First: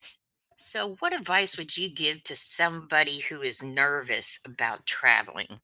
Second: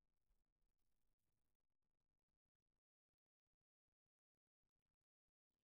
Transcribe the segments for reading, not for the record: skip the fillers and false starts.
S- So, what advice would you give to somebody who is nervous about traveling?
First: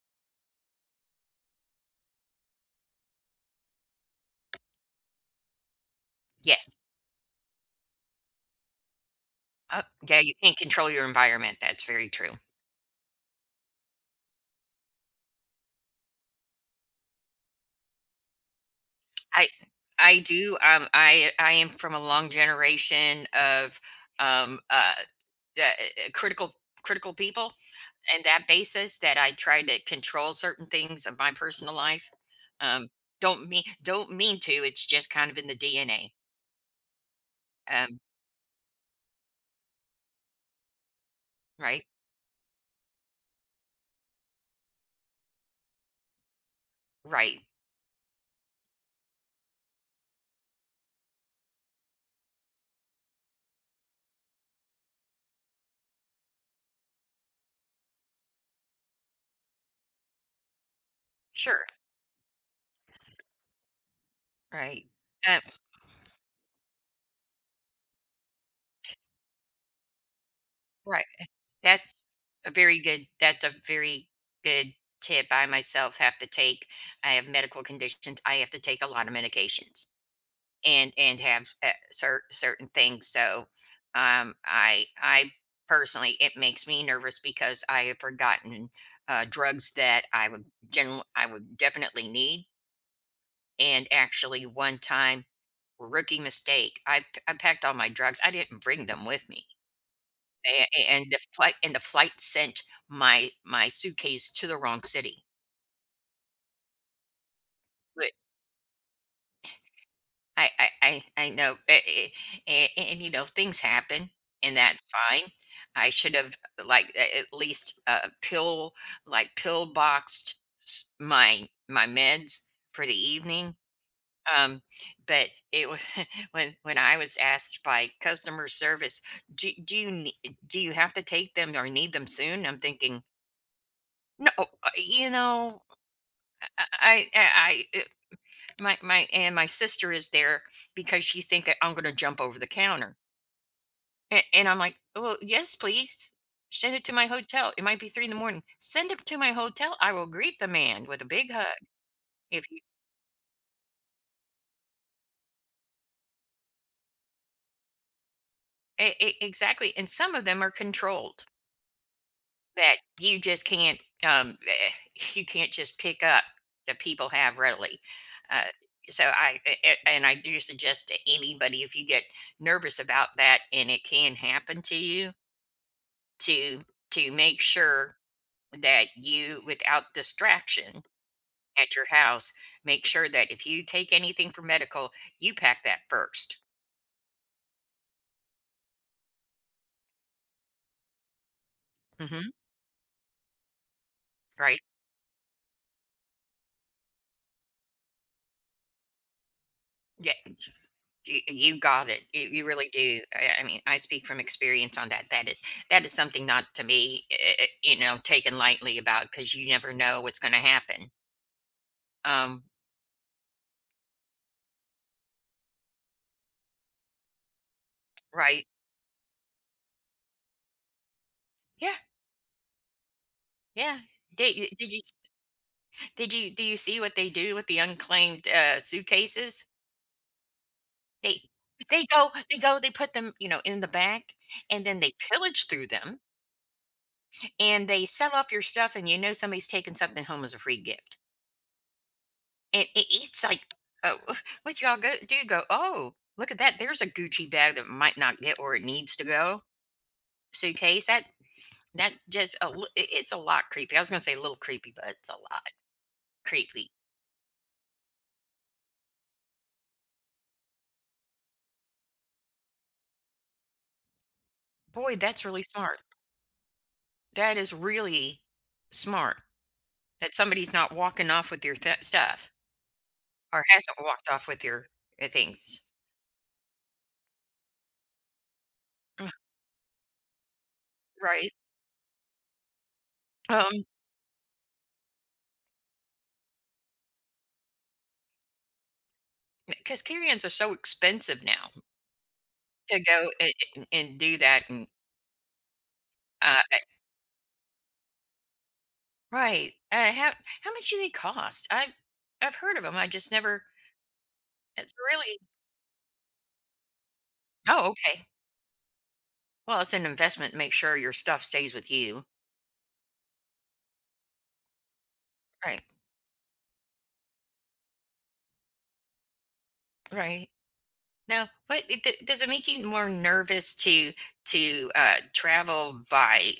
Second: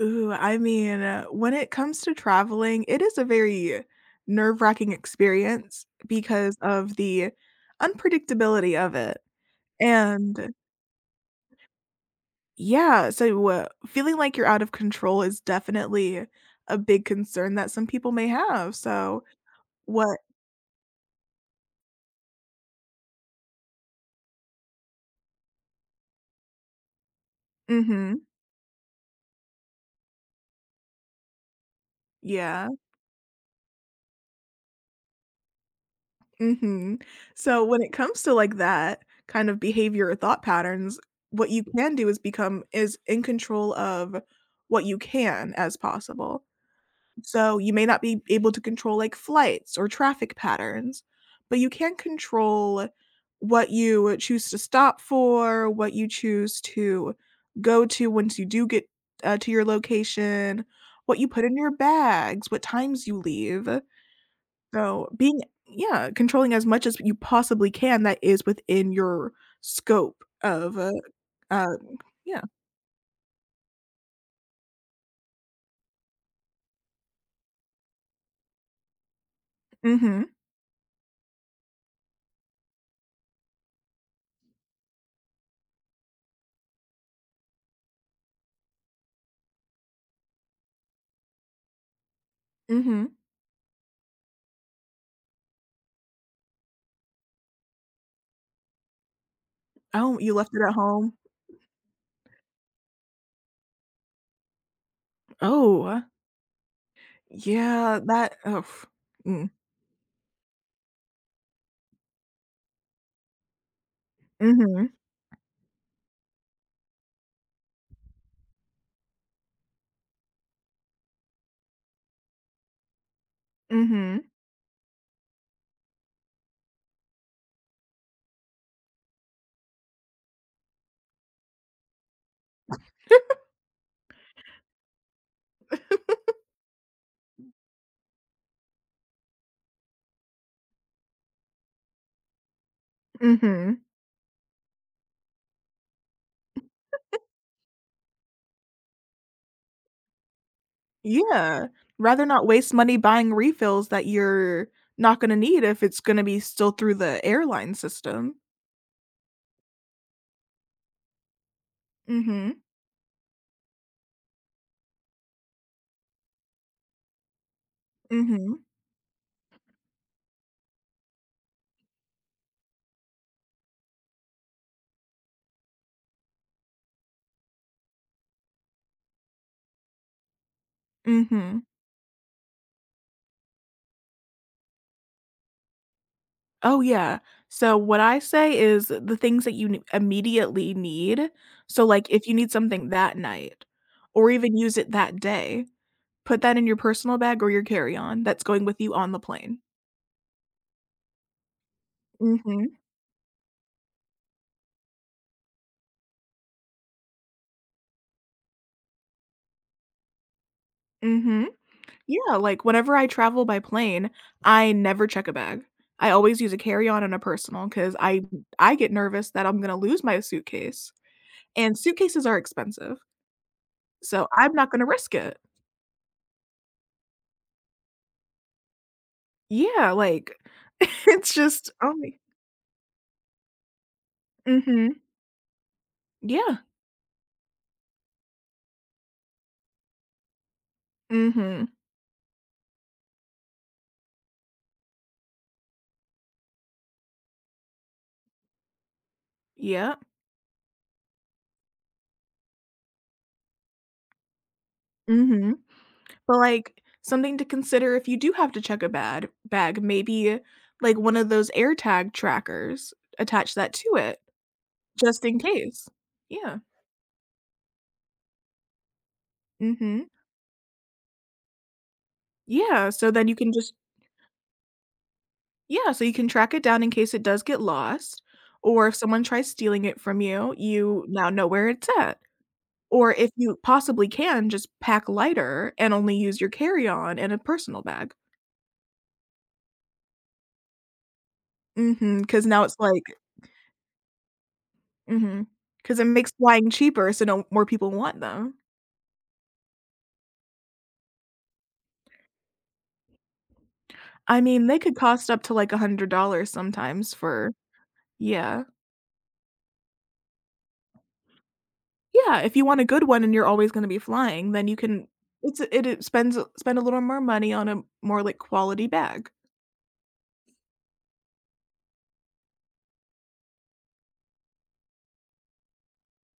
Ooh, I mean, when it comes to traveling, it is a very nerve-wracking experience because Yes. of the unpredictability of it. Uh, yeah, you And can't control your environment. That's very true. yeah, so feeling like you're out of control is definitely a big concern that some people may have. So I I what do. I am from a long generation of um uh, uh uh, critical critical people, mhm. and that basis that I try to control certain things of my personal life. Yeah. Um, don't mean to. It's just kind of in the DNA. Mhm. So when it Um, comes to like that kind of behavior or thought patterns, what you right, can do is become as in control of what you can as possible. right. So you may not be able to control like flights or traffic patterns, but you can control what you choose to stop for, what you choose to go to once you do get to your location, what you put in Sure, your bags, what times you leave. right. So uh, being yeah, controlling as much as you possibly can that is within your scope of right. uh That's yeah. that's a very good tip I myself have to take. I have medical conditions. I have to take a lot of medications, Mhm. and have certain things. So I personally, it makes me nervous because I have forgotten drugs that I would definitely need. Mhm. And actually, one time rookie mistake. I packed all my drugs. I didn't bring them with me, Oh, you left it at a and home? the flight sent my suitcase to the wrong city. Oh. Yeah, But that ugh. Mm. I know, things happen, and that's Mhm. fine. I should have, like, a at least, pill, like, pill boxed s my meds for the evening, Mhm. um, but it was when I was asked by customer service, "Do do you nee do you have to take them or need them soon?" I'm thinking, "No, you know, I I I- my sister is there because she think that I'm going to jump over the counter, Mhm. and I'm like, well, yes, please send it to my hotel. It might be 3 in the morning. Send it to my hotel. I will greet the man with a big hug. Yeah. Rather not If you waste money buying refills that you're not gonna need if it's gonna be still through the airline system. Exactly, and some of them are controlled Mhm. that you just can't, um eh, you can't just pick up that people have readily. Uh, Mhm. so I, and I do suggest to anybody, if you get nervous about that and it can happen to you, to to make sure that you, without distraction Mhm. at your house, make sure that if you take anything for medical, you pack that 1st. Oh, yeah. So, what I say is the things that you ne immediately need, so, like, if Hmm, you need something that night or even right. use it that day, put that in your personal bag or your carry-on that's going with you on the plane. Yeah, you got it. You Mhm. really do. I mean, I speak from experience on that. That is something not to be, you know, taken lightly about, because you never know what's going to happen. Mhm. Yeah, um like, whenever I travel by plane, I never check a bag. I always use a carry-on and a personal because right. I get nervous that I'm gonna lose my suitcase, Yeah, and suitcases are expensive, yeah. so did, I'm not did you gonna risk it. did you Do you see what they do with the unclaimed suitcases? Yeah, like, They it's just they go only they go they put them, you know, in the back, and then they mhm. pillage through them, Yeah. and they sell off your stuff, and you know somebody's taking something home as a free gift. Mhm. And it's like, oh. What y'all go do? You go, oh, look at that. There's a Gucci bag that might not get where it needs to go. Yep. Suitcase that that just a, li- it- it's a lot creepy. I was gonna say a little creepy, but it's a lot Mhm. But, creepy. like, something to consider if you do have to check a bad bag, maybe, like, one of those AirTag trackers, attach that to it Boy, just that's in really smart. case. Yeah. That is really smart Mhm. that somebody's not walking off with your stuff. Yeah, so then you Or can just hasn't walked off with your, things. yeah, so you can track it down in case it does get lost, or if Ugh, someone tries stealing it from you, you now right? know where it's at. Or if you Um, possibly can, just pack lighter and only use your carry-on and a personal bag. 'Cause carry-ons are so expensive now, Because now it's to like go a and do that, and, because it makes eh flying cheaper, so no more people want them. right. How much do they cost? I've heard of them. I just never. I mean, It's they could really. cost up to, like, $100 sometimes for Oh, okay. yeah. Well, it's an investment, make sure your stuff stays with you. Yeah, if you want a good one and you're always gonna be flying, then you can it's Right, it it spends spend a little more money on a more, like, quality bag. right. Now, what it d does it make you more nervous to travel by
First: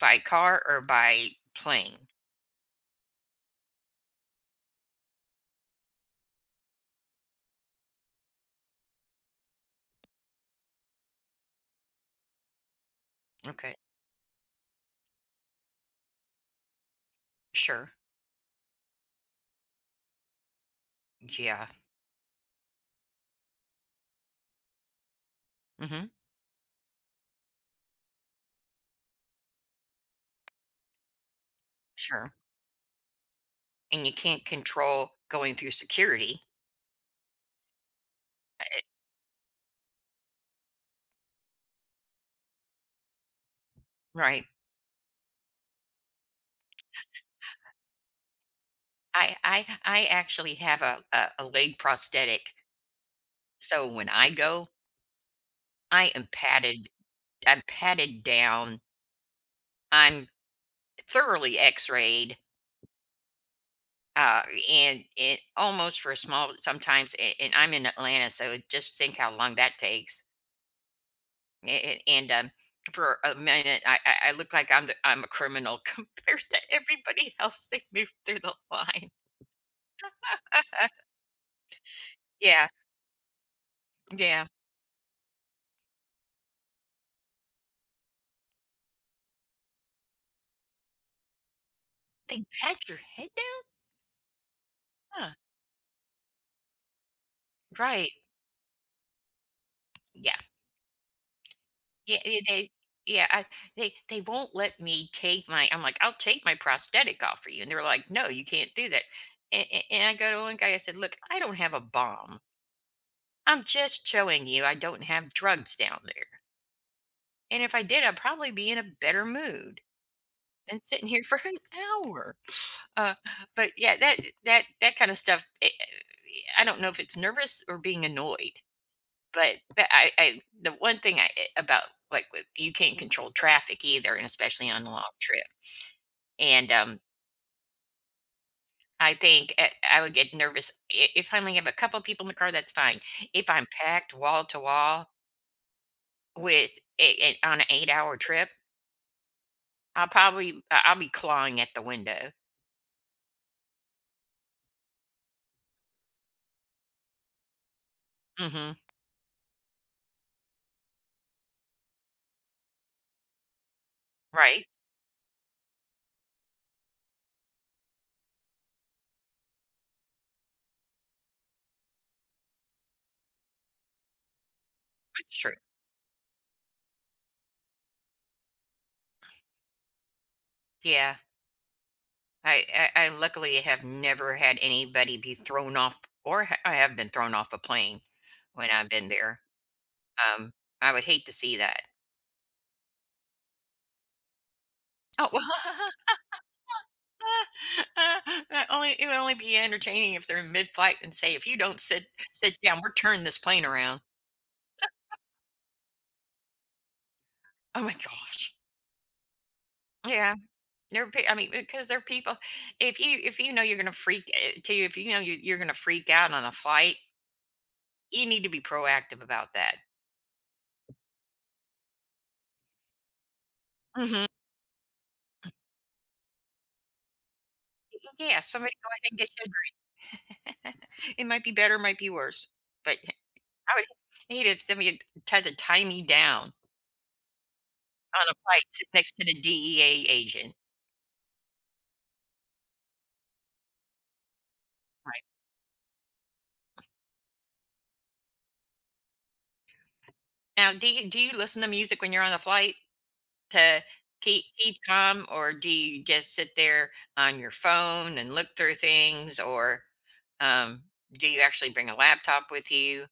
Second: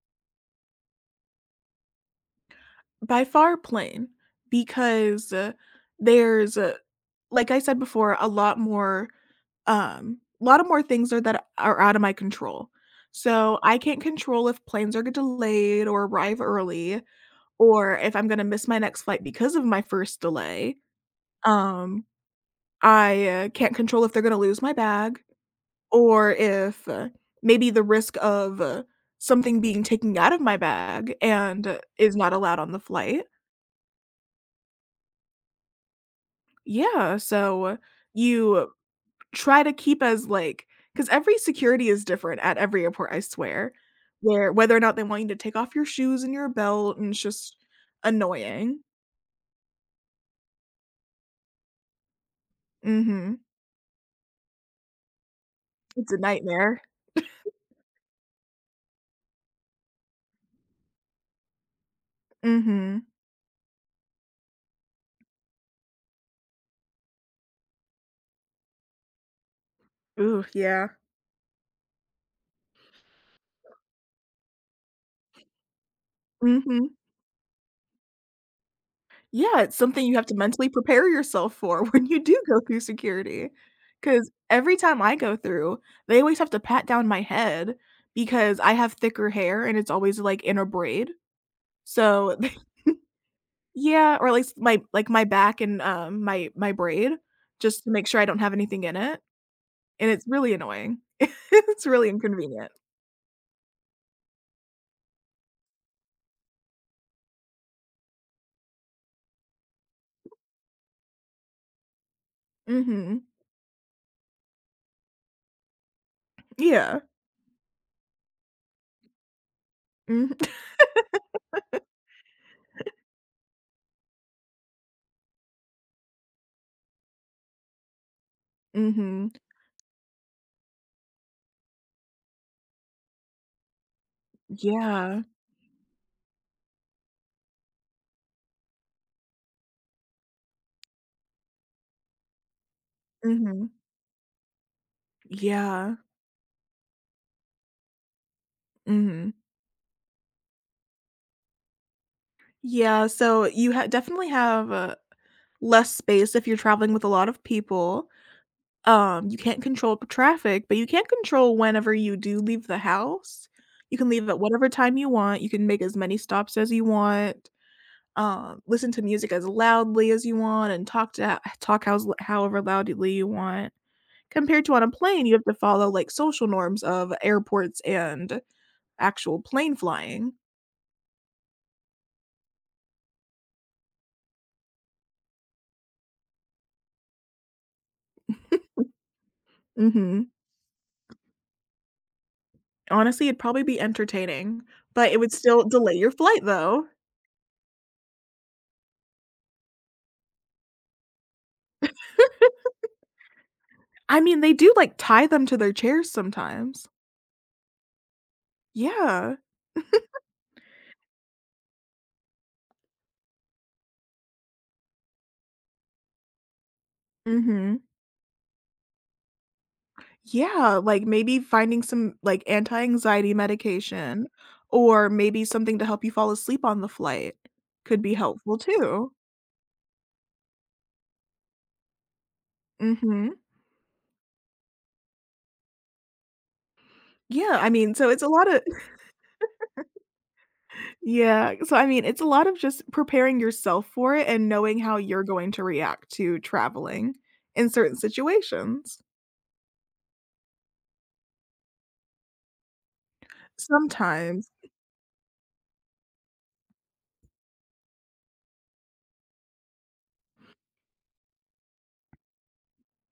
car or by plane? By far plane, because, there's, like I said before, a lot more, a lot of more things are that are out of my control. So, Okay. I can't control if planes are delayed or arrive early, Sure. or if I'm gonna miss my next flight because of my first delay. Yeah. Um, I, can't control if they're gonna lose my bag. Mhm. Or if maybe the risk of something being taken out of my bag and is not Sure. allowed on the flight. And you can't control going through security, Yeah, so you try to keep as, like because every security is different at every airport, I swear, right? where whether or not they want you to take off your shoes and your belt, and it's just annoying. I actually have a, a leg prosthetic, Mhm. so when I go, I It's a am nightmare. padded. I'm padded down. I'm thoroughly X-rayed, Mhm. uh, and it almost for a small sometimes. And I'm in Atlanta, so just think how long that takes. Ooh, yeah. And for a minute, I look like I'm a criminal compared to Mhm. everybody else. They move through the line. Yeah, it's something you have to mentally prepare yourself for when you do go Yeah, through security, because yeah. every time I go through, they always have to pat down my head because I have thicker hair and it's always, like, in a braid, so They pat your head down? yeah, or at least my like, my Huh, back and, my braid just to make right. sure I don't have anything in it, and it's Yeah. really annoying. It's really Yeah, yeah, they inconvenient. yeah, I They won't let me take my— I'm like, "I'll take my prosthetic off for you," and they're like, "No, you can't do that." And I go to one guy, I said, "Look, I don't have a bomb. Mhm. I'm just showing you I don't have drugs down there. Yeah. And if I did, I'd probably be in a better mood Mhm. than sitting here for an hour." Uh, but yeah, that kind of stuff, I don't know if it's nervous or being annoyed. Mhm. But I the one thing about, like, with— you can't control traffic either, and especially on a long Yeah. trip, and, I think I I would get nervous I if I only have a couple people in the car, that's fine. If I'm Mhm. packed wall to wall Yeah. with a on an 8-hour trip, Mhm. I'll probably I I'll be clawing at the window. Yeah, so you ha definitely have, less space if you're traveling with a lot of people. Mhm. You can't control p traffic, but you can not control whenever you do leave the house. You can leave at Right. whatever time you want, you can make as many stops as you want, listen to music as loudly as you want, and talk hows however loudly you want. Compared to on a plane, you That's have true. to follow, like, social norms of airports and actual plane flying. Yeah. I I luckily have never had anybody be thrown off, or ha I have been thrown off a plane when I've been there. Mhm. Um, I would hate to see that. Honestly, it'd probably be entertaining, but it Oh, would well, still delay your flight, though. that only it would only be entertaining if they're in mid-flight and say, "If you don't sit down, we're turning this plane around." I mean, they do, like, tie them to their chairs sometimes. Oh my gosh. Yeah. Yeah, they are I mean, because they are people. If you know you're gonna freak, eh, to if you know you're gonna freak out on a flight, Mhm. you need to be proactive about that. Yeah, like, maybe finding some, like, anti-anxiety medication Hmm. or maybe something to help you fall asleep on the flight could be Yeah, helpful somebody go ahead too. and get you a drink. It might be better, might be worse, but Mhm. I would hate if somebody tried to tie me down. Yeah, I mean, so On it's a a lot of flight, sit next to the DEA agent. yeah, so, I mean, it's a lot of just preparing yourself for it and knowing how you're Right. going to react to traveling in certain situations. Now, do you listen to music when you're on a flight to Sometimes keep calm, or do you just sit there on your phone and look through things, or um, do you actually bring a laptop with you?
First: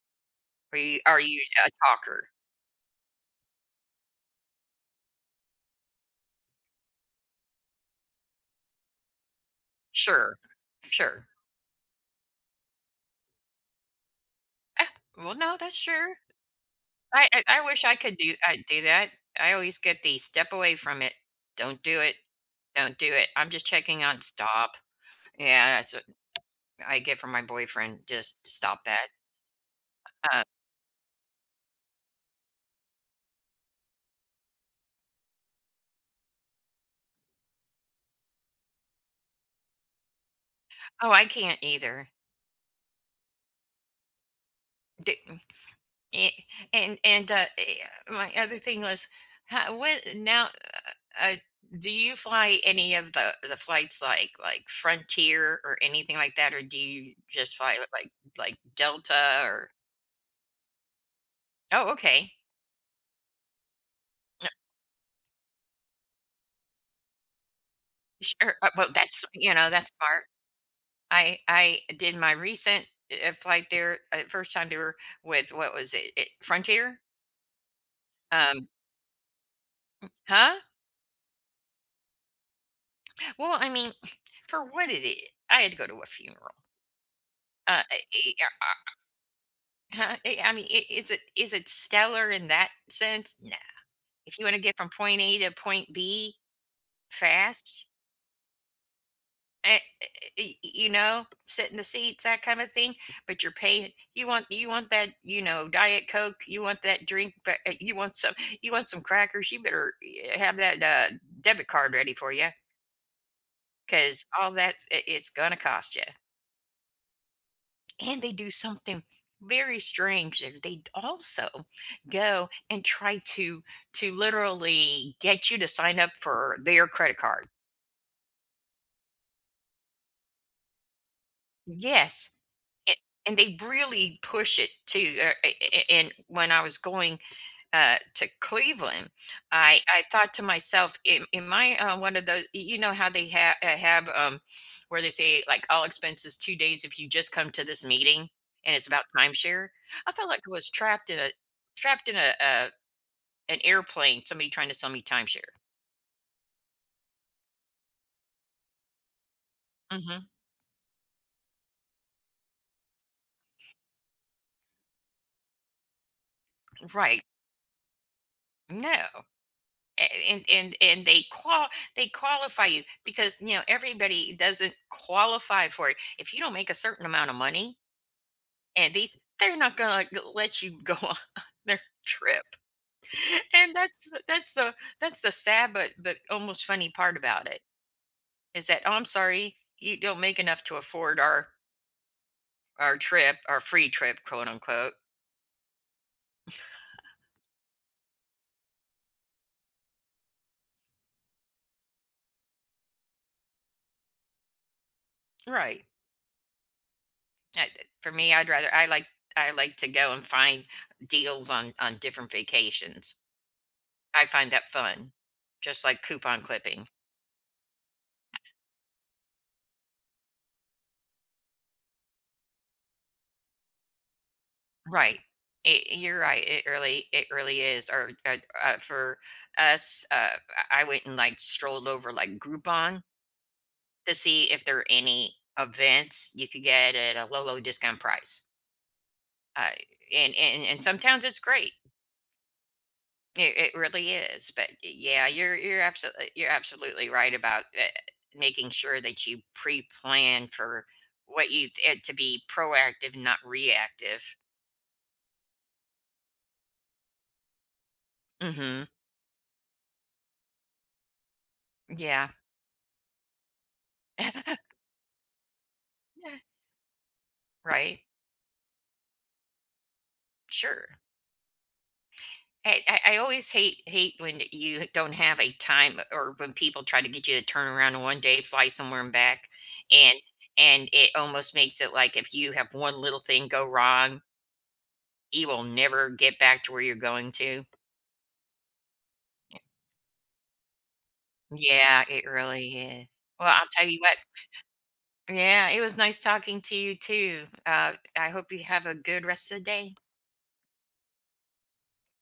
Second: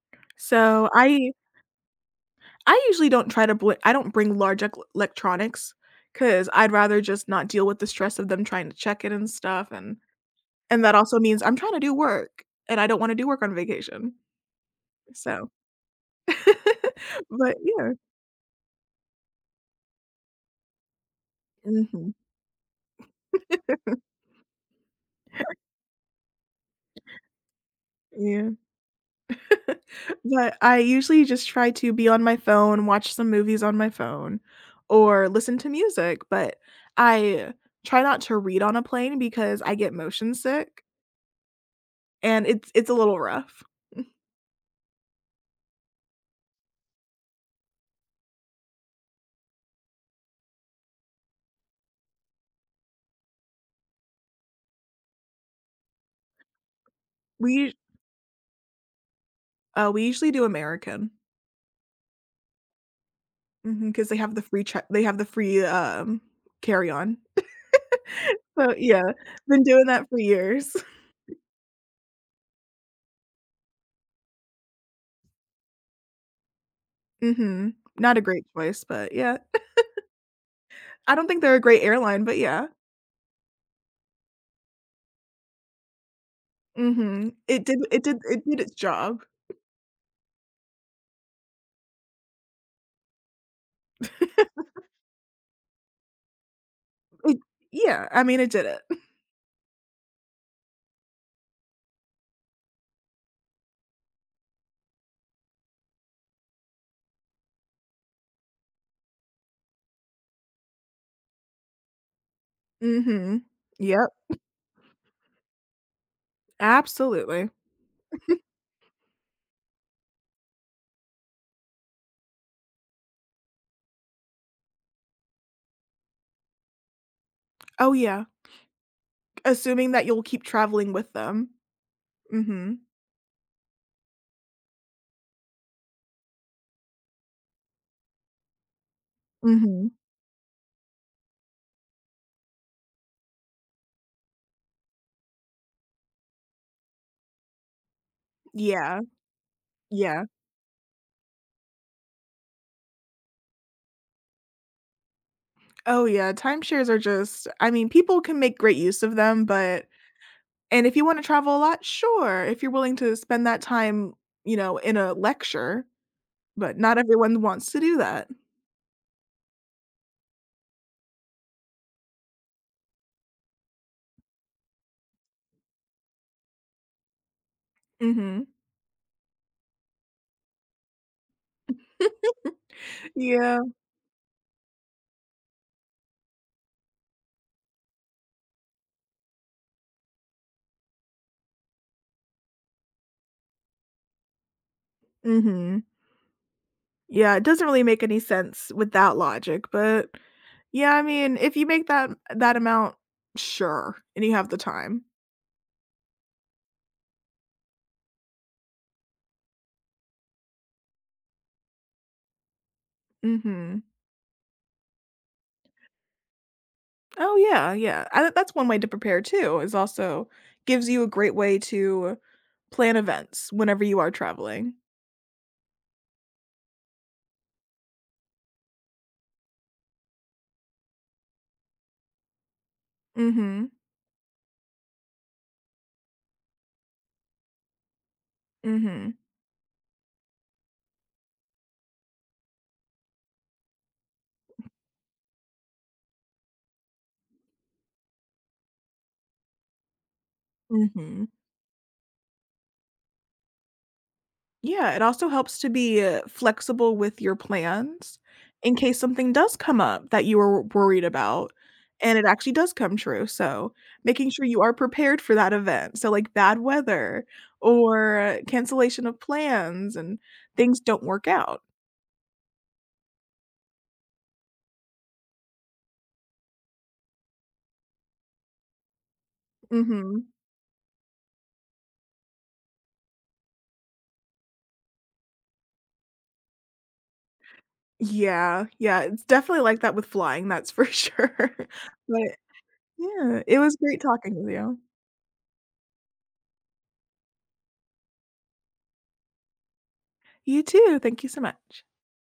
So, Are I you a talker? I usually don't try to bl I don't bring large ec electronics because 'cause I'd rather just not deal with the stress of them trying to check it and stuff, Sure, and that also sure. means I'm trying to do work, and I don't wanna do work on vacation, Eh, well, so no, that's sure. But I wish yeah. I do that. I always get the "step away from it. Don't do Mhm. it. Don't do it. I'm just checking on stop." Yeah, that's— I get from my boyfriend, "Just Yeah. stop that." Uh, But I usually just try to be on my phone, watch some movies on my phone, or listen to music, but I try not to read on a plane because I get motion sick. "Oh, I can't either." And it's a little rough. D eh, and, eh, my other thing was, how what now, uh, do you fly any of the flights like Frontier or anything like that, or do you just We fly with, like, Delta or— we usually do American, Oh, okay. because they have the Yep, free, carry-on. sure. So, Well, yeah, that's, you been know, doing that's that for smart. years. I did my recent, flight there, first time there with— what was it? Frontier? Mhm. Not a great Um— choice, but yeah. huh? I don't think they're a great airline, but yeah. Well, I mean, for what it is, I had to go to a funeral. Mhm. It Uh, I, did its job. I mean, is it— is it stellar in that sense? Nah. If you want to get from point A to point B It fast, yeah, I mean, it did it. eh, eh, you know, sit in the seats, that kind of thing. But you're paying. You want that, you know, diet coke. You want that drink. You want some, crackers. You better, have that debit card ready for you, Mhm. Yep, because all that's— it's gonna cost you. absolutely. And they do something very strange, and they also go and try to literally get you to sign up for their credit card. Oh, yeah, assuming that you'll keep traveling with them. Yes. Mhm. a- and they really push it too. And when I was going, to Cleveland, I Mhm. I thought to myself, am I, one of those? You know how they have, have, where they say, like, all expenses 2 days if you just come to this meeting, and it's Yeah, about timeshare. I yeah. felt like I was trapped in a trapped in a, uh an airplane, somebody trying to sell me timeshare. Oh, yeah, timeshares are just I mean, people can make great use of them, but Hmm. and if you wanna travel a lot, sure, if you're willing to spend that time, you know, in a lecture, but not Right. everyone wants to do that. No. A- and they qual they qualify you, because you know everybody doesn't qualify for it. If you don't make a certain amount of money, Mhm. and these— they're not gonna let you go on their trip. Yeah. And that's the sad but almost funny part about it, is that, "Oh, I'm sorry, you don't make enough to afford our trip, our free trip," quote unquote. Mhm. Yeah, it doesn't really make any sense with that logic, but yeah, I mean, if you make that amount, sure, and you have the time. Right. I- for me, I'd rather— I like to go and find deals on different vacations. Mhm. I find that fun, just like coupon clipping. Oh, yeah, yeah. I that's one way to prepare too, is also gives you a great way to plan events whenever you are traveling. Right. It— you're right. It really— it really is. Or, for us, I went and, like, strolled over like Groupon Mhm. to see if there are any events you could get at a low, low discount price. Mhm. Uh, and sometimes it's great. It really is. But yeah, you're absolutely right about, making sure that you pre-plan for Mhm. what you— it to be proactive, not reactive. Yeah, it also helps to be, flexible with your plans in Hmm. case something does come up that you were worried about, and it Yeah. actually does come true, so making sure you are prepared for that event, so, like, bad weather Right. or cancellation of plans and things Sure. don't work out. I always hate when you don't have a time, or when people try to get you to turn around in one day, fly somewhere and back. And Mhm. and it almost makes it like, if you have one little thing go wrong, you will never get back to where you're going to. Yeah, yeah, it's definitely like that with flying, that's for sure, Yeah, but it really is. yeah, Well, it I'll was tell you great what. talking with you. Yeah, it was nice talking to you too. I hope you have a good rest of the day. You too, thank you so much.